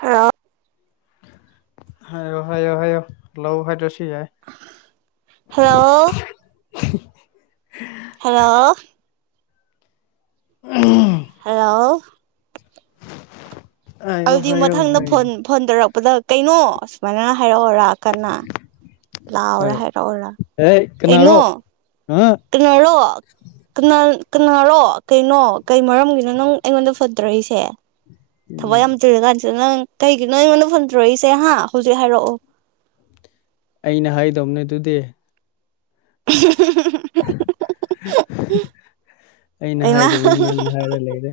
hello ꯍꯥꯏꯣ ꯍꯥꯏꯣ ꯍꯥꯏꯌꯣ ꯂꯎ ꯍꯥꯏꯗ ꯁꯤ ꯌꯥꯏ ꯍꯜꯂꯣ [inaudible] ꯍꯜꯂꯣ ꯍꯜꯂꯣ ꯍꯥꯏꯌꯣ ꯑꯗꯨꯗꯤ ꯍꯥꯏꯌꯣ ꯃꯊꯪꯗꯣꯟ ꯍꯥꯏꯌꯣ ꯐꯣꯟ ꯇꯧꯔꯛꯄꯗ ꯀꯩꯅꯣ ꯁꯨꯃꯥꯏꯅꯅ ꯍꯥꯏꯔꯛꯑꯣꯔꯥ ꯀꯅ ꯂꯥꯛꯑꯣꯔꯥ ꯍꯥꯏꯔꯛꯑꯣꯔꯥ ꯑꯦ ꯀꯅꯥꯔꯣ ꯀꯩꯅꯣ ꯑ ꯀꯩꯅꯔꯣ ꯀꯅꯥ ꯀꯅꯥꯔꯣ ꯀꯩꯅꯣ ꯀꯩ ꯃꯔꯝꯒꯤꯅꯣ ꯅꯪ ꯑꯩꯉꯣꯟꯗ ꯐꯠꯇ꯭ꯔꯏꯁꯦ ꯊꯕꯏ ꯌꯥꯝ ꯇꯒ ꯗ ꯅꯪ ꯀꯩꯒꯤꯅꯣ ꯑꯩꯉꯣꯟꯗ ꯐꯣꯟ ꯇꯣꯔꯛꯏꯁꯦ ꯍꯥ ꯍꯧꯖꯤꯛ ꯍꯥꯏꯔꯛꯑꯣ ꯑꯩꯅ ꯍꯥꯏꯗꯧꯅꯦ ꯑꯗꯨꯗꯤ ꯎ [inaudible] ꯑꯩꯅ ꯍꯥꯏꯗꯕꯤꯅ ꯅꯪꯅ ꯍꯥꯏꯔ ꯂꯩꯔꯦ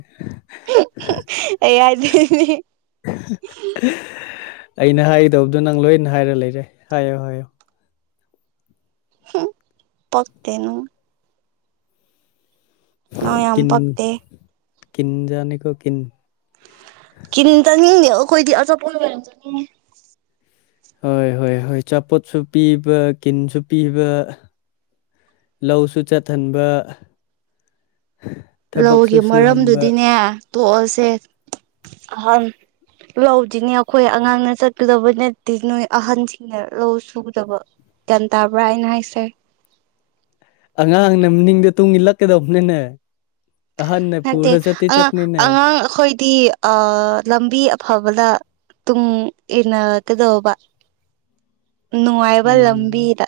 ꯐ ꯑꯩꯅ ꯍꯥꯏꯒꯗꯧꯕꯗꯣ ꯅꯪ ꯂꯣꯏꯅ ꯍꯥꯏꯔ ꯂꯩꯔꯦ ꯍꯥꯏꯌꯣ ꯍꯥꯏꯌꯣ ꯄꯈꯇꯅꯣꯡ ꯅ ꯌꯥꯝ ꯄꯇ ꯀꯤꯟꯖꯅꯤꯀꯣ ꯀꯤꯟ ꯀꯅꯤ ꯇꯅꯤ ꯀꯣꯏꯗꯤ ꯑ ꯆꯄ ꯍꯣꯏ ꯍꯣꯏ ꯍꯣꯏ ꯑꯆꯥꯄꯣꯠꯁꯨ ꯄꯤꯕ ꯀꯤꯟꯁꯨ ꯄꯤꯕ ꯂꯧꯁꯨ ꯆꯠꯊꯟꯕ ꯂꯧꯒꯤ ꯃꯔꯝꯗꯨꯗꯤꯅꯦ ꯇꯣꯛꯑꯁꯦ ꯑꯍꯟ ꯂꯧꯗꯤꯅꯦ ꯑꯩꯈꯣꯏ ꯑꯉꯥꯡꯅ ꯆꯠꯀꯗꯕ ꯅꯠꯇꯦ ꯅꯣꯏ ꯑꯍꯟꯁꯤꯡꯅ ꯂꯧ ꯁꯨꯒꯗꯕ ꯇꯦꯟ ꯇꯔ ꯄ ꯑꯥꯏꯅ ꯍꯥꯏꯁꯦ ꯑꯉꯥꯡꯅ ꯅꯤꯡꯗ ꯇꯨꯡꯒꯤꯂꯛꯀꯗꯧꯕꯅꯅꯦ ꯑꯍꯟ ꯅꯠꯇꯦ ꯑꯉꯥꯡ ꯑꯉꯥꯡ ꯑꯩꯈꯣꯏꯗꯤ ꯑ ꯂꯝꯕꯤ ꯑꯐꯕꯗ ꯇꯨꯡ ꯏꯟꯅ ꯀꯗꯣꯕ ꯅꯨꯡꯉꯥꯏꯕ ꯎꯝ ꯂꯝꯕꯤꯗ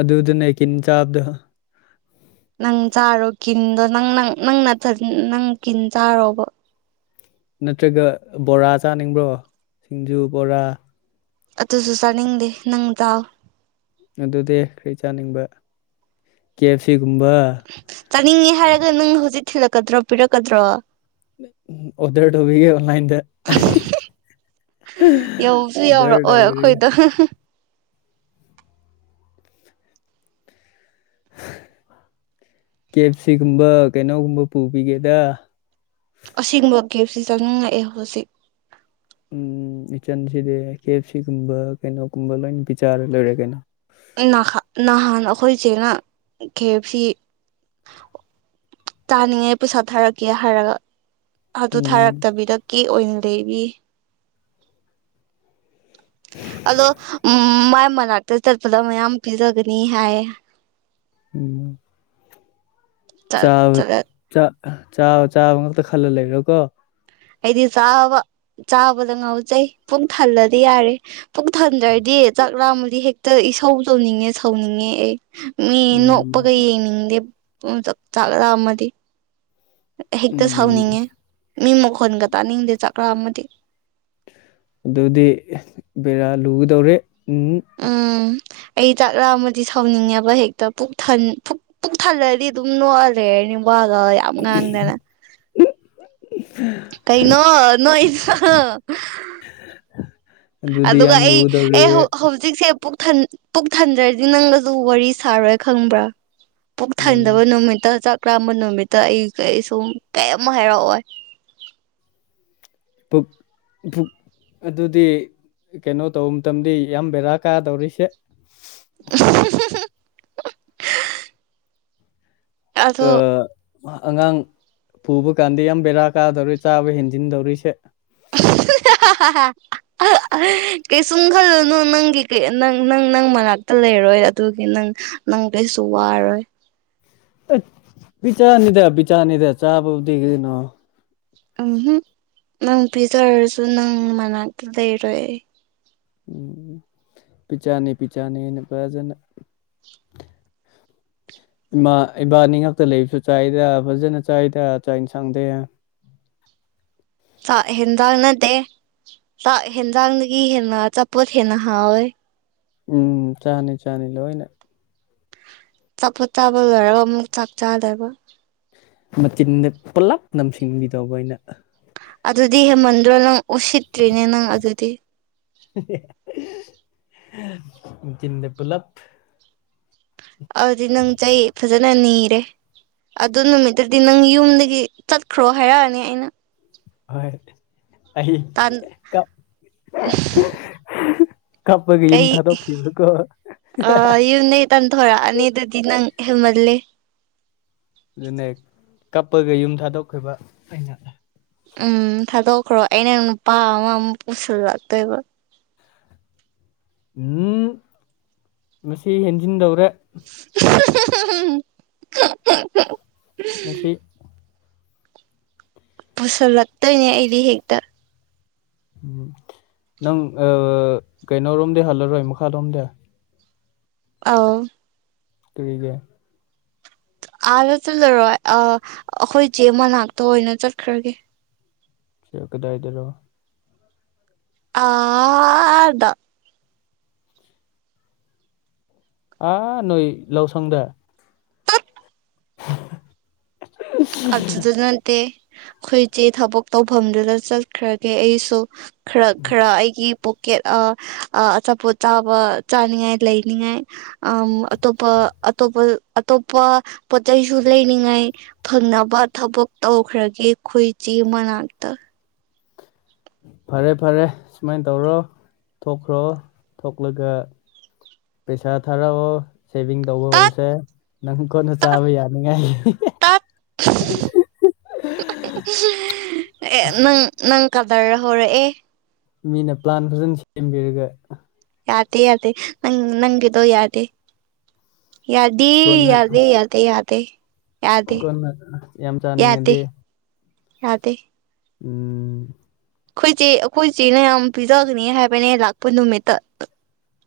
ꯑꯗꯨꯗꯨꯅꯦ ꯀꯤꯟ ꯆꯥꯕꯗ ꯅꯪ ꯆꯥꯔꯣ ꯀꯤꯟꯗꯣ ꯅꯪ ꯅ ꯅꯪ ꯅ ꯅꯪ ꯀꯤꯟ ꯆꯥꯔꯣꯕ ꯅꯠꯇ꯭ꯔꯒ ꯕꯣꯔꯥ ꯆꯥꯅꯤꯡꯕ꯭ꯔꯣ ꯁꯤꯡꯖꯨ ꯕꯣꯔꯥ ꯑꯗꯨꯁꯨ ꯆꯅꯤꯡꯗꯦ ꯅꯪ ꯇꯥꯎ ꯑꯗꯨꯗꯤ ꯀꯔꯤ ꯆꯥꯅꯤꯡꯕ ꯀꯦ ꯑꯦꯐ ꯁꯤ ꯆꯥꯅꯤꯡꯉꯦ ꯍꯥꯏꯔꯒ ꯅꯪ ꯍꯧꯖꯤꯛ ꯊꯤꯜꯂꯛꯀꯗ꯭ꯔꯣ ꯄꯤꯔꯛꯀꯗ꯭ꯔꯣ ꯑꯣꯗꯔ ꯇꯧꯕꯤꯒ ꯑꯣꯟꯂꯥꯏꯟꯗ ꯌꯧꯁꯨ ꯌꯧꯔꯛꯑꯣꯏ ꯃꯗꯦꯔꯗꯔꯒ ꯑꯩꯈꯣꯏꯗꯣ ꯀꯦ ꯑꯦꯞ ꯁꯤꯒꯨꯝꯕ ꯀꯩꯅꯣꯒꯨꯝꯕ ꯄꯨꯕꯤꯒꯦꯗ ꯑꯁꯦꯡꯕ ꯦꯞꯁꯤ ꯆꯪꯅꯤꯡꯉꯛꯑꯦ ꯍꯧꯖꯤꯛ ꯎꯝ ꯏꯆꯟꯁꯤꯗꯤ ꯀꯦ ꯑꯦꯞ ꯁꯤꯒꯨꯝꯕ ꯀꯩꯅꯣꯒꯨꯝꯕ ꯂꯣꯏꯅ ꯄꯤꯆꯥꯔ ꯂꯣꯏꯔꯦ ꯀꯩꯅꯣ ꯅꯍꯥꯟ ꯑꯩꯈꯣꯏ ꯆꯦꯅ ꯈꯦꯞꯁꯤ ꯇꯥꯅꯤꯡꯉꯦ ꯄꯩꯁꯥ ꯊꯥꯔꯛꯀꯦ ꯍꯥꯏꯔꯒ ꯑꯗꯨ ꯎꯝ ꯊꯥꯔꯛꯇꯕꯤꯗ ꯀꯦ ꯑꯣꯏꯅ ꯂꯩꯔꯤ ꯑꯗꯣ ꯎꯝ ꯃꯥꯏ ꯃꯅꯥꯛꯇ ꯆꯠꯄꯗ ꯃꯌꯥꯝ ꯄꯤꯖꯒꯅꯤ ꯍꯥꯏ ꯎꯝ ꯕ ꯆꯥꯕ ꯆꯥꯕꯥ ꯉꯥꯛꯇ ꯈꯜꯂ ꯂꯩꯔꯣꯀꯣ ꯑꯩꯗꯤ ꯆꯥꯕ ꯆꯥꯕꯗ ꯉꯥꯎꯖꯩ ꯄꯨꯛ ꯊꯜꯂꯗꯤ ꯌꯥꯔꯦ ꯄꯨꯛ ꯊꯟꯗ꯭ꯔꯗꯤ ꯑꯦ ꯆꯥꯛꯔꯥ ꯑꯃꯗꯤ ꯍꯦꯛꯇ ꯏꯁꯧ ꯇꯧꯅꯤꯡꯉꯦ ꯁꯧꯅꯤꯡꯉꯦ ꯑꯩ ꯃꯤ ꯎꯝ ꯅꯣꯛꯄꯒ ꯌꯦꯡꯅꯤꯡꯗꯦ ꯄ ꯆꯥꯛ ꯆꯥꯛꯗ ꯑꯃꯗꯤ ꯍꯦꯛꯇ ꯎꯝ ꯁꯥꯎꯅꯤꯡꯉꯦ ꯃꯤ ꯃꯈꯣꯟꯒ ꯇꯥꯅꯤꯡꯗꯦ ꯆꯀ꯭ꯔꯥ ꯑꯃꯗꯤ ꯑꯗꯨꯗꯤ ꯕꯦꯔꯥ ꯂꯨꯒꯗꯧꯔꯦ ꯎꯝ ꯎꯝ ꯑꯩ ꯆꯥꯛꯂꯥ ꯑꯃꯗꯤ ꯁꯥꯎꯅꯤꯡꯉꯦꯕ ꯍꯦꯛꯇ ꯄꯨꯛ ꯊꯜꯂꯗꯤ ꯑꯗꯨꯝ ꯅꯣꯛꯑꯜꯂꯦꯔꯅꯤ ꯌꯥꯝ ꯉꯥꯡꯗꯅ ꯀꯩꯅꯣ ꯅꯣꯏ ꯑꯗꯨꯗꯤ ꯑꯗꯨꯒ ꯌꯥꯝ ꯑꯩ ꯑꯦ ꯂꯨꯒꯗꯧꯔꯦ ꯍꯧꯖꯤꯛꯁꯦ ꯄꯨꯛ ꯊꯟꯗ꯭ꯔꯗꯤ ꯅꯪꯒꯁꯨ ꯋꯥꯔꯤ ꯁꯥꯔꯣꯏ ꯈꯪꯕ꯭ꯔꯥ ꯄꯨꯛ ꯎꯝ ꯊꯥꯏꯟꯗꯕ ꯅꯨꯃꯤꯠꯇ ꯆꯥꯛ ꯄ꯭ꯔꯥꯝꯕ ꯅꯨꯃꯤꯠꯇ ꯑꯩ ꯀ ꯁꯨꯝ ꯀꯩꯝ ꯍꯥꯏꯔꯥꯎꯑꯣꯏ ꯄ ꯛ ꯑꯗꯨꯗꯤ ꯀꯩꯅꯣ ꯇꯧꯕ ꯃꯇꯝꯗꯤ ꯌꯥꯝ ꯕꯦꯔꯥ ꯀꯥꯗꯧꯔꯤꯁꯦ [inaudible] ꯑꯗꯣ ꯑ ꯑꯉꯥꯡ ꯄꯨꯕ ꯀꯥꯟꯗ ꯌꯥꯝ ꯕꯦꯔꯥ ꯀꯥꯗꯧꯔꯤ ꯆꯥꯕ ꯍꯦꯟꯖꯤꯟꯗꯧꯔꯤꯁꯦ [inaudible] ꯀꯩꯁꯨꯝ ꯈꯜꯂꯨꯅꯨ ꯅꯪꯒꯤ ꯅꯪ ꯅꯪ ꯃꯅꯥꯛꯇ ꯂꯩꯔꯣꯏ ꯑꯗꯨꯒꯤ ꯅꯪ ꯅꯪ ꯀꯩꯁꯨ ꯋꯥꯔꯣꯏ ꯕꯤꯆꯥꯅꯤꯗꯕꯤꯆꯥꯅꯤꯗ ꯆꯥꯕꯕꯨꯗꯤ ꯀꯅꯣ ꯎꯝ ꯅꯪ ꯄꯤꯖꯔꯁꯨ ꯅꯪ ꯃꯅꯥꯛꯇ ꯂꯩꯔꯣꯏ ꯎꯝ ꯄꯤꯆꯥꯅꯤ ꯄꯤꯆꯥꯅꯤꯅ ꯐꯖꯅ ꯏꯃꯥ ꯏꯕꯥꯅꯤ ꯉꯥꯛꯇ ꯂꯩꯕꯁꯨ ꯆꯥꯏꯗ ꯐꯖꯅ ꯆꯥꯏꯗ ꯆꯥꯛ ꯏꯟꯁꯥꯡꯗꯦ ꯑꯦꯅꯗꯦ ꯥꯛ ꯍꯦꯟꯖꯥꯡꯗꯒꯤ ꯍꯦꯟꯅ ꯑꯆꯥꯄꯣꯠ ꯍꯦꯟꯅ ꯍꯥꯎꯋꯦ ꯎꯝ ꯆꯥꯅꯤ ꯆꯥꯅꯤ ꯂꯣꯏꯅꯦ ꯆꯥꯄꯠ ꯆꯥꯕ ꯂꯣꯏꯔꯒ ꯑꯃꯨꯛ ꯆꯥꯛ ꯆꯥꯗꯕ ꯃꯆꯤꯟꯗ ꯄꯨꯂꯞ ꯅꯝꯁꯤꯟꯕꯤꯗꯧꯕ ꯑꯩꯅ ꯑꯗꯨꯗꯤ ꯍꯦꯃꯟꯗ꯭ꯔꯣ ꯅꯪ ꯎꯁꯤꯠꯇ꯭ꯔꯤꯅꯦ ꯅꯪ ꯑꯗꯨꯗꯤ ꯀꯅꯦ ꯄꯨꯂꯞ ꯑꯗꯨꯗꯤ ꯅꯪꯖ ꯐꯖ ꯅ ꯅꯤꯔꯦ ꯑꯗꯨ ꯅꯨꯃꯤꯠꯇꯗꯤ ꯅꯪ ꯌꯨꯝꯗꯒꯤ ꯆꯠꯈ꯭ꯔꯣ ꯍꯥꯏꯔꯛꯑꯅꯤ ꯑꯩꯅ ꯍꯣꯏ ꯑꯩ ꯇꯥꯟ ꯀ [inaudible] ꯍꯥꯞꯄꯒ ꯌꯨꯝ ꯊꯥꯗꯣꯛꯈꯤꯕꯀꯣ ꯑ ꯏ ꯅꯩ ꯇꯣꯔ ꯑꯅꯩ ꯑꯗꯨꯗꯤ ꯅꯪ ꯍꯃꯜꯦ ꯑꯗꯨꯅꯦ ꯀꯞꯄꯒ ꯌꯨꯝ ꯊꯥꯗꯣꯛꯈꯈꯤꯕ ꯑꯩꯅ ꯎꯝ ꯊꯥꯗꯣꯛꯈ꯭ꯔꯣ ꯑꯩꯅ ꯅꯨꯄꯥ ꯑꯃꯃꯨꯛ ꯄꯨꯁꯤꯜꯂꯛꯇꯣꯏꯕ ꯎꯝ ꯃꯁꯤ ꯍꯦꯟꯖꯤꯟꯗꯧꯔꯦ ꯃꯁꯤ ꯄꯨꯁꯤꯜꯂꯛꯇꯣꯏꯅꯦ ꯑꯩꯗꯤ ꯍꯦꯛꯇ ꯎꯝ ꯅꯪ ꯀꯩꯅꯣꯔꯣꯝꯗꯤ ꯍꯜꯂꯔꯣꯏ ꯃꯈꯥꯜꯂꯣꯝꯗ ꯑꯥꯎ [inaudible] ꯊꯒꯦ ꯑꯥꯗ ꯆꯠꯂꯔꯣꯏ ꯑꯩꯈꯣꯏꯁꯦ ꯃꯅꯥꯛꯇ ꯑꯣꯏꯅ ꯆꯠꯈ꯭ꯔꯒꯦ ꯆ ꯀꯗꯥ ꯏꯗꯔꯣ ꯑꯗ ꯑꯥ ꯅꯣꯏ ꯂꯧꯁꯪꯗ ꯇꯠ [unintelligible] [inaudible] ꯑꯐꯖꯗ ꯅꯦ ꯑꯩꯈꯣꯏꯆꯦ ꯊꯕꯛ ꯇꯧꯐꯝꯗꯨꯗ ꯆꯠꯈ꯭ꯔꯒꯦ ꯑꯩꯁꯨ ꯈꯔ ꯈꯔ ꯑꯩꯒꯤ ꯄꯀꯦ ꯑꯆꯥꯄꯣꯠ ꯆꯥꯕ ꯆꯥꯅꯤꯡꯉꯥꯏ ꯂꯩꯅꯤꯡꯉꯥꯏ ꯑ ꯑꯇꯣꯞꯄ ꯑꯇꯣꯞꯄ ꯑꯇꯣꯞꯄ ꯄꯣꯠ ꯆꯩꯁꯨ ꯂꯩꯅꯤꯡꯉꯥꯏ ꯐꯪꯅꯕ ꯊꯕꯛ ꯇꯧꯈ꯭ꯔꯒꯦ ꯈꯣꯏꯆꯤ ꯃꯅꯥꯛꯇ ꯐꯔꯦ ꯐꯔꯦ ꯁꯨꯃꯥꯏꯅ ꯇꯧꯔꯣ ꯊꯣꯛꯈ꯭ꯔꯣ ꯊꯣꯛꯂꯒ ꯄꯦꯁꯥ ꯊꯔ ꯑꯣ ꯁꯦꯚꯤꯡ ꯇꯧꯕ ꯇꯠ ꯍꯧꯔꯁꯦ ꯅꯪ ꯀꯣꯟꯅ ꯇꯠ ꯆꯥꯕ ꯌꯥꯅꯤꯡꯉꯥꯏ ꯇꯠ ꯑꯦ ꯅꯪ ꯅꯪ ꯀꯗꯔ ꯍꯧꯔꯛꯑꯦ ꯃꯤꯅ ꯄ꯭ꯂꯥꯟ ꯐꯖꯅ ꯁꯦꯝꯕꯤꯔꯒ ꯌꯥꯗꯦ ꯌꯥꯗꯦ ꯅꯪ ꯅꯪꯒꯤꯗꯣ ꯌꯥꯗꯦ ꯌꯥꯗ ꯌꯥꯗꯦ ꯌꯥꯗꯦ ꯌꯥꯗꯦ ꯌꯥꯗꯦ ꯀꯅ ꯌꯥꯝ ꯌꯥꯗꯦ ꯆꯥꯅꯤꯡꯉꯗꯤ ꯌꯥꯗꯦ ꯎꯝ [inaudible] ꯑꯩꯈꯣꯏꯆꯦ ꯑꯩꯈꯣꯏꯆꯦꯅꯌꯥꯝ ꯄꯤꯖꯒꯅꯤ ꯍꯥꯏꯕꯅꯦ ꯂꯥꯛꯄ ꯅꯨꯃꯤꯠꯇ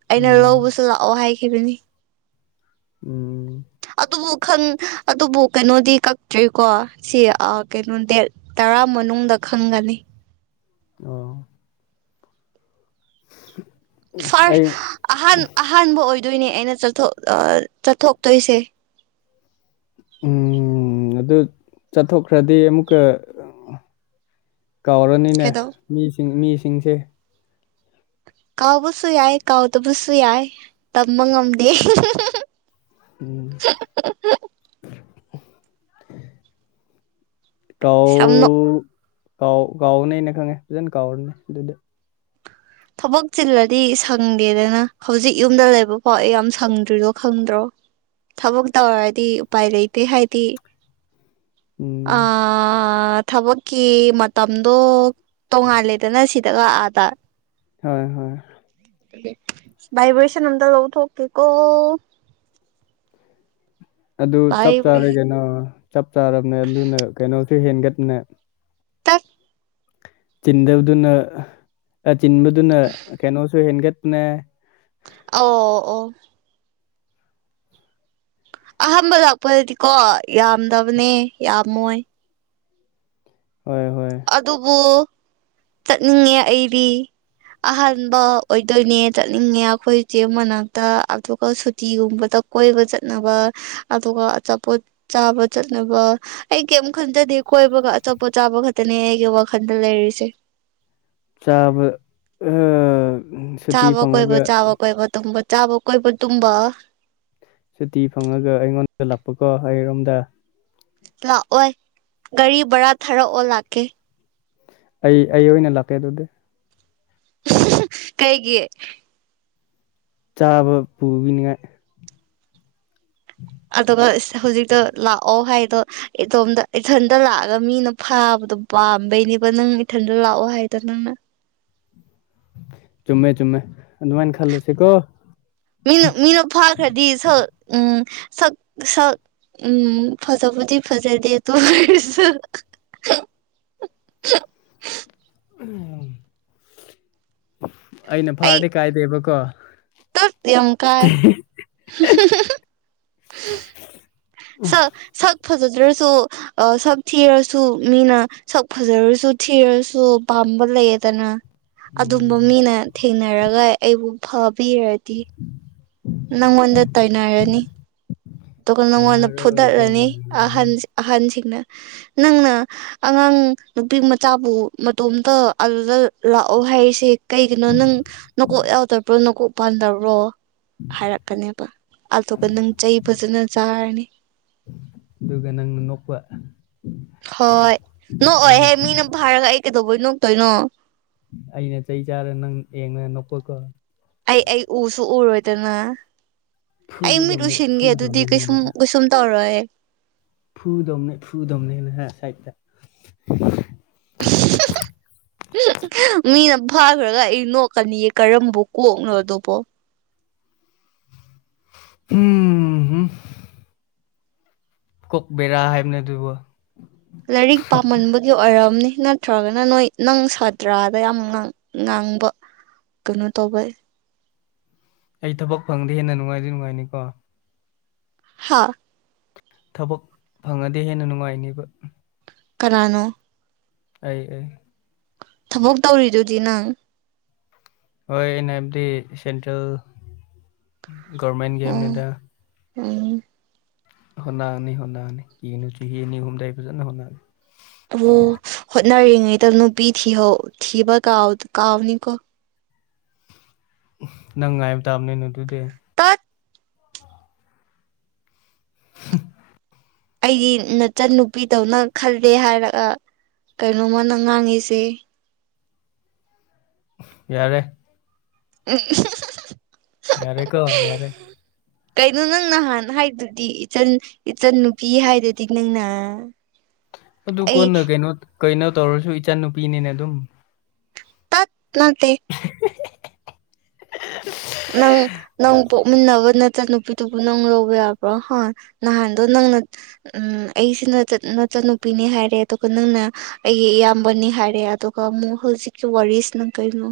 ꯑꯩꯅ ꯎꯝ ꯂꯧꯕꯁꯨ ꯂꯥꯛꯑꯣ ꯍꯥꯏꯈꯤꯕꯗꯨꯅꯤ ꯎꯝ ꯑꯗꯨꯕꯨ ꯑꯗꯨꯕꯨ ꯀꯩꯅꯣꯗꯤ ꯀꯛꯇ꯭ꯔꯤꯀꯣ ꯁꯤ ꯀꯩꯅꯣ ꯗꯦꯠ ꯇꯔꯥ ꯃꯅꯨꯡꯗ ꯎꯗ ꯈꯪꯒꯅꯤ ꯑꯣ [inaudible] [unintelligible] [inaudible] ꯑꯩ ꯐꯥꯔ ꯑꯍ ꯑꯍꯥꯟꯕ ꯑꯣꯏ ꯑꯗꯨꯏꯅꯦ ꯑꯩꯅ ꯆꯠꯊ ꯆꯠꯊꯣꯛꯇꯣꯏꯁꯦ ꯎꯝ ꯑꯗꯨ ꯆꯠꯊꯣꯛꯈ꯭ꯔꯗꯤ ꯑꯃꯨꯛꯀ ꯀꯥꯎꯔꯅꯤꯅꯦ ꯀꯩꯗꯧ ꯃꯤꯁꯤꯡ ꯃꯤꯁꯤꯡꯁꯦ ꯀꯥꯎꯕꯁꯨ ꯌꯥꯏ ꯀꯥꯎꯗꯕꯁꯨ ꯌꯥꯏ ꯇꯝꯕ ꯉꯝꯗꯦ ꯎꯝ [inaudible] [unintelligible] ꯀꯥꯎ ꯌꯥꯝ ꯅꯣꯛ ꯀꯥꯎ ꯀꯥꯎꯅꯦ ꯑꯩꯅ ꯈꯪꯉꯦ ꯐꯖꯅ ꯀꯥꯎꯔꯅꯦ ꯑꯗꯨꯗ ꯊꯕꯛ ꯆꯤꯜꯂꯗꯤ ꯁꯪꯗꯦꯗꯅ ꯍꯧꯖꯤꯛ ꯌꯨꯝꯗ ꯂꯩꯕ ꯐꯥꯎ ꯑꯩ ꯌꯥꯝ ꯁꯪꯗ꯭ꯔꯤꯗꯣ ꯈꯪꯗ꯭ꯔꯣ ꯊꯕꯛ ꯇꯧꯔꯗꯤ ꯎꯄꯥꯏ ꯂꯩꯇꯦ ꯍꯥꯏꯗꯤ ꯎꯝ ꯑ ꯊꯕꯛꯀꯤ ꯃꯇꯝꯗꯣ ꯇꯣꯡꯉꯥꯜꯂꯦꯗꯅ ꯁꯤꯗ ꯑꯗ ꯍꯣꯏ ꯍꯣꯏ ꯚꯥꯏꯕ꯭ꯔꯦꯁꯟ ꯑꯝꯇ ꯂꯧꯊꯣꯛꯀꯦꯀꯣ ꯑꯗꯨ ꯆꯞ ꯚꯥꯏꯕ꯭ꯔꯦ ꯆꯥꯔꯦ ꯀꯩꯅꯣ ꯆꯞ ꯆꯥꯔꯕꯅꯦ ꯑꯗꯨꯅ ꯀꯩꯅꯣꯁꯨ ꯍꯦꯟꯒꯠꯅꯦ ꯇꯞ ꯆꯤꯟꯗꯕꯗꯨꯅ ꯆꯤꯟꯕꯗꯨꯅ ꯀꯩꯅꯣꯁꯨ ꯍꯦꯟꯒꯠꯄꯅꯦ ꯑꯣ ꯑꯣ ꯑꯍꯥꯟꯕ ꯂꯥꯛꯄꯗꯗꯤꯀꯣ ꯌꯥꯝꯗꯕꯅꯦ ꯌꯥꯝꯃꯣꯏ ꯍꯣꯏ ꯍꯣꯏ ꯑꯗꯨꯕꯨ ꯆꯠꯅꯤꯡꯉꯦ ꯑꯩꯗꯤ ꯑꯍꯥꯟꯕ ꯑꯣꯏꯗꯣꯏꯅꯦ ꯆꯠꯅꯤꯡꯉꯦ ꯑꯩꯈꯣꯏ ꯏꯁꯦ ꯃꯅꯥꯛꯇ ꯑꯗꯨꯒ ꯁꯨꯇꯤꯒꯨꯝꯕ ꯇꯧ ꯀꯣꯏꯕ ꯆꯠꯅꯕ ꯑꯗꯨꯒ ꯑꯆꯥꯄꯣꯠ ꯆꯥꯕ ꯆꯠꯅꯕ ꯑꯩ ꯀꯩꯝ ꯈꯟꯖꯗꯦ ꯀꯣꯏꯕꯒ ꯑꯆꯣꯄ ꯑ ꯆꯥꯕ ꯈꯛꯇꯅꯦ ꯑꯩꯒꯤ ꯋꯥꯈꯜꯗ ꯂꯩꯔꯤꯁꯦ ꯆꯥꯕ ꯑ ꯁꯨꯇꯤ ꯆꯥꯕ ꯀꯣꯏꯕ ꯐꯪꯉꯒ ꯆꯥꯕ ꯀꯣꯏꯕ ꯇꯨꯝꯕ ꯆꯥꯕ ꯀꯣꯏꯕ ꯇꯨꯝꯕ ꯁꯨꯇꯤ ꯐꯪꯉꯒ ꯑꯩꯉꯣꯟꯗ ꯂꯥꯛꯄꯀꯣ ꯑꯩꯔꯣꯝꯗ ꯂꯥꯛꯑꯣ ꯒꯥꯔꯤ ꯕꯔꯥ ꯊꯥꯔꯛꯑꯣ ꯂꯥꯛꯀꯦ ꯑꯩ ꯑꯩ ꯑꯣꯏꯅ ꯂꯥꯛꯀꯦ ꯑꯗꯨꯗꯤ ꯀꯩꯒꯤꯌꯦ ꯆꯥꯕ ꯄꯨꯕꯤꯅꯤꯉꯥꯏ ꯑꯗꯨꯒ ꯍꯧꯖꯤꯛꯇꯣ ꯂꯥꯛꯑꯣ ꯍꯥꯏꯗꯣ ꯏꯣꯝꯗ ꯏꯊꯟꯗ ꯂꯥꯛꯑꯒ ꯃꯤꯅ ꯐꯥꯕ ꯑꯗꯨꯝ ꯄꯥꯝꯕꯩꯅꯦꯕ ꯅꯪ ꯏꯊꯟꯗ ꯂꯥꯛꯑꯣ ꯍꯥꯏꯗ ꯅꯪꯅ ꯆꯨꯝꯃꯦ ꯆꯨꯝꯃꯦ ꯑꯗꯨꯃꯥꯏꯅ ꯈꯜꯂꯁꯤꯀꯣ ꯃꯤꯅ ꯃꯤꯅꯣ ꯐꯥꯈ꯭ꯔꯗꯤ ꯁꯣ ꯎꯝ ꯁꯛ ꯁꯛ ꯎꯝ ꯐꯖꯕꯨꯗꯤ ꯐꯖꯗꯦ ꯇ [inaudible] ꯎ ꯑꯩꯅ ꯐꯥꯔꯗꯤ ꯀꯥꯏꯗꯦꯕꯀꯣ ꯇꯗꯤ ꯑꯦꯝ ꯀꯥꯏ ꯁ ꯁ ꯐꯖꯗ꯭ꯔꯁꯨ ꯁꯛ ꯊꯤꯔꯁꯨ ꯃꯤꯅ ꯁꯛ ꯐꯖꯔꯁꯨ ꯊꯤꯔꯁꯨ ꯁꯝꯕꯜꯂ ꯌꯦꯗꯅ ꯎꯝ ꯑꯗꯨꯝꯕ ꯃꯤꯅ ꯊꯦꯡꯅꯔꯒ ꯑꯩꯕꯨ ꯐꯥꯕꯤꯔꯗꯤ ꯅꯪ ꯃꯗ ꯇꯥꯏꯅ ꯍꯥꯏꯅꯤ ꯑꯗꯨꯒ ꯅꯪꯉꯣꯟꯗ ꯇꯥꯏꯅꯔꯣ ꯐꯨꯗꯠꯂꯅꯤ ꯇꯥꯏꯅꯔꯣ ꯑꯍꯟ ꯑꯍꯟꯁꯤꯡꯅ ꯅꯪꯅ ꯑꯉꯥꯡ ꯅꯨꯄꯤ ꯃꯆꯥꯕꯨ ꯃꯇꯣꯝꯇ ꯑꯗꯨꯗ ꯂꯥꯛꯑꯣ ꯍꯥꯏꯩꯁꯦ ꯀꯩꯒꯤꯅꯣ ꯅꯪ ꯅꯀꯣꯛ ꯌꯥꯎꯗꯕ꯭ꯔꯣ ꯅꯀꯣꯛ ꯄꯥꯟꯗꯕ꯭ꯔꯣ ꯍꯥꯏꯔꯛꯀꯅꯦꯕ ꯑꯥꯊꯄ ꯅꯪ ꯐꯖꯅ ꯆꯥꯔꯅꯤ ꯑꯗꯨꯒ ꯅꯪꯅ ꯅꯣꯛꯄꯋꯥ ꯍꯣꯏ ꯅꯣꯛꯑꯣꯏꯍꯦ ꯃꯤꯅ ꯐꯥꯔꯒ ꯑꯩ ꯀꯩꯗꯧꯕꯩ ꯅꯣꯛꯇꯣꯏꯅꯣ ꯑꯩꯅ ꯆꯩ ꯆꯥꯔ ꯅꯪ ꯌꯦꯡꯉ ꯅꯣꯛꯄꯀꯣ ꯑꯩ ꯑꯩ ꯎꯁꯨ ꯎꯔꯣꯏꯗꯅ ꯑꯩ ꯃꯤꯠ ꯐꯨꯒꯗꯕꯅꯦ ꯎꯁꯤꯟꯒꯦ ꯑꯗꯨꯗꯤ ꯐꯨꯗꯕꯅꯦ ꯀꯩꯁꯨꯝ ꯀꯩꯁꯨꯝ ꯇꯧꯔꯣꯏ ꯐꯨꯗꯝꯅꯦ ꯐꯨꯗꯝꯅꯦꯅ ꯍ ꯁꯥꯏ [inaudible] ꯃꯤꯅ ꯐꯥꯈ꯭ꯔꯒ ꯑꯩ ꯅꯣꯛꯀꯅꯤꯌꯦ ꯀꯔꯝꯕ ꯀꯣꯛꯅꯣ ꯑꯗꯨꯕꯣ ꯎꯝ ꯀꯣꯛ ꯕꯔ ꯍꯥꯏꯦꯕꯅꯦ ꯊꯣꯏꯔꯤꯕ ꯂꯥꯏꯔꯤꯛ ꯄꯥꯝꯃꯟꯕꯒꯤ ꯑꯣꯏꯔꯝꯅꯤ ꯁꯤ ꯅꯠꯇ꯭ꯔꯒꯅ ꯅꯣꯏ ꯅꯪ ꯁꯥꯇ꯭ꯔꯥꯗ ꯌꯥꯝ ꯉꯥꯡꯕ ꯀꯩꯅꯣ ꯇꯧꯕ ꯑꯩ ꯊꯕꯛ ꯐꯪꯗꯤꯦ ꯍꯦꯟꯅ ꯅꯨꯡꯉꯥꯏꯗꯤ ꯅꯨꯡꯉꯥꯏꯅꯤꯀꯣ ꯍꯥꯥ ꯊꯕꯛ ꯐꯪꯉꯗꯤ ꯍꯦꯟꯅ ꯅꯨꯡꯉꯥꯏꯅꯤꯕ ꯀꯅꯥꯅꯣ ꯑꯩ ꯑꯣꯏ ꯊꯕꯛ ꯇꯧꯔꯤꯗꯨꯗꯤ ꯅꯪ ꯍꯣꯏ ꯑꯩꯅꯕꯗꯤ ꯁꯦꯟꯇ꯭ꯔꯦꯜ ꯒꯣꯚꯦꯔꯃꯦꯟꯠ ꯀꯤ ꯍꯥꯏꯅꯤꯗ ꯑ ꯍꯅꯥꯅꯤ ꯍꯣꯅꯥꯅꯤ ꯀꯅ ꯆꯍꯤꯅꯤ ꯍꯨꯝꯗꯥꯏ ꯐꯖꯅ ꯍꯒ [unintelligible] ꯔꯤꯉꯩꯗ ꯅꯨꯄꯤ ꯊꯤꯍꯧ ꯊꯤꯕ ꯀꯥꯎ ꯀꯥꯎꯅꯤꯀꯣ ꯅꯪ ꯉꯥꯏꯕ ꯇꯥꯕꯅꯤ ꯅꯦ ꯑꯗꯨꯗꯤ ꯇꯠ ꯍꯝ ꯑꯩꯗꯤ ꯅꯆꯟꯟꯅ ꯅꯨꯄꯤꯗꯧꯅ ꯈꯜꯂꯦ ꯍꯥꯏꯔꯒ ꯀꯩꯅꯣꯃ ꯃꯅꯥ ꯉꯥꯡꯉꯤꯁꯦ ꯌꯥꯔꯦ ꯎꯝ ꯌꯥꯔꯦ ꯀꯣ ꯌꯥꯔꯦ ꯀꯩꯅꯣ ꯅꯪ ꯅꯍꯥꯟ ꯍꯥꯏꯗꯨꯗꯤ ꯏꯆꯟ-ꯏꯆꯟ ꯅꯨꯄꯤ ꯍꯥꯏꯔꯤꯗꯨꯗꯤ ꯅꯪꯅ [inaudible] ꯑꯗꯨ ꯑꯩ ꯀꯣꯟꯅ ꯀꯩꯅꯣ-ꯀꯩꯅꯣ ꯇꯧꯔꯁꯨ ꯏꯆꯟꯅꯨꯨꯄꯤꯅꯤꯅ ꯑꯗꯨꯝ ꯇꯠ ꯅꯠꯇ [inaudible] ꯅꯪ-ꯅꯪ ꯄꯣꯛꯃꯤꯟꯅꯕ ꯅꯆꯟ ꯅꯨꯄꯤꯗꯨꯕꯨ ꯅꯪ ꯂꯧꯕ ꯌꯥꯕ꯭ꯔꯣ ꯍꯥ ꯅꯍꯥꯟꯗꯣ ꯅꯪ ꯅ ꯎ ꯑꯩꯁꯤꯅ ꯅꯆꯟ ꯅꯨꯄꯤꯅꯤ ꯍꯥꯏꯔꯦ ꯑꯗꯨꯒ ꯅꯪꯅ ꯑꯩꯒꯤ ꯏꯌꯥꯝꯕꯅꯤ ꯍꯥꯏ ꯍꯥꯏꯔꯦ ꯑꯗꯨꯒ ꯑꯃꯨꯛ ꯍꯧꯖꯤꯛꯀꯤ ꯋꯥꯔꯤꯁꯤꯅ ꯀꯩꯅꯣ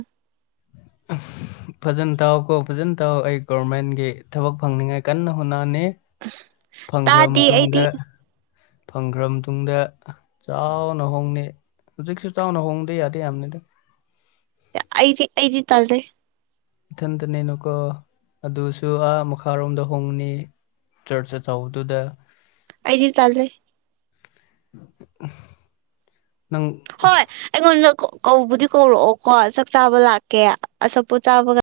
ꯐꯖꯅ ꯇꯥꯎ ꯀꯣ ꯐꯖꯅ ꯇꯥꯎ ꯑꯩ ꯒꯣꯕꯔꯃꯦꯟꯒꯤ ꯊꯕꯛ ꯐꯪꯅꯤꯡꯉꯥꯏ ꯀꯟꯅ ꯍꯣꯠꯅꯅꯤ ꯐꯪꯈ꯭ꯔꯕ ꯇꯥꯗꯦ ꯑꯩꯗꯤ ꯃꯇꯨꯡꯗ ꯐꯪꯈ꯭ꯔ ꯃꯇꯨꯡꯗ ꯆꯥꯎꯅ ꯍꯣꯡꯅꯤ ꯍꯧꯖꯤꯛꯁꯨ ꯆꯥꯎꯅ ꯍꯣꯡꯕꯁꯨ ꯌꯥꯗꯤ ꯌꯥꯝꯕꯅꯤ ꯑꯩꯗꯤ ꯑꯩꯗꯤ ꯇꯟꯂꯦ ꯏꯊꯟꯇꯅꯤꯅꯀꯣ ꯑꯗꯨꯁꯨ ꯑꯥ ꯃꯈꯥꯔꯣꯝꯗ ꯍꯣꯡꯅꯤ ꯆꯔꯁ ꯆꯧꯗꯗ ꯑꯩꯗꯤ ꯇꯜꯂꯦ [inaudible] ꯍꯣꯌ ꯑꯩꯒꯣꯟꯗ ꯀꯧꯕꯨꯗꯤ ꯀꯧꯔꯛꯑꯣꯀꯣ ꯆꯥꯛ ꯆꯥꯕ ꯂꯥꯛꯀꯦ ꯑꯆꯥꯄꯣꯠ ꯆꯥꯕꯒ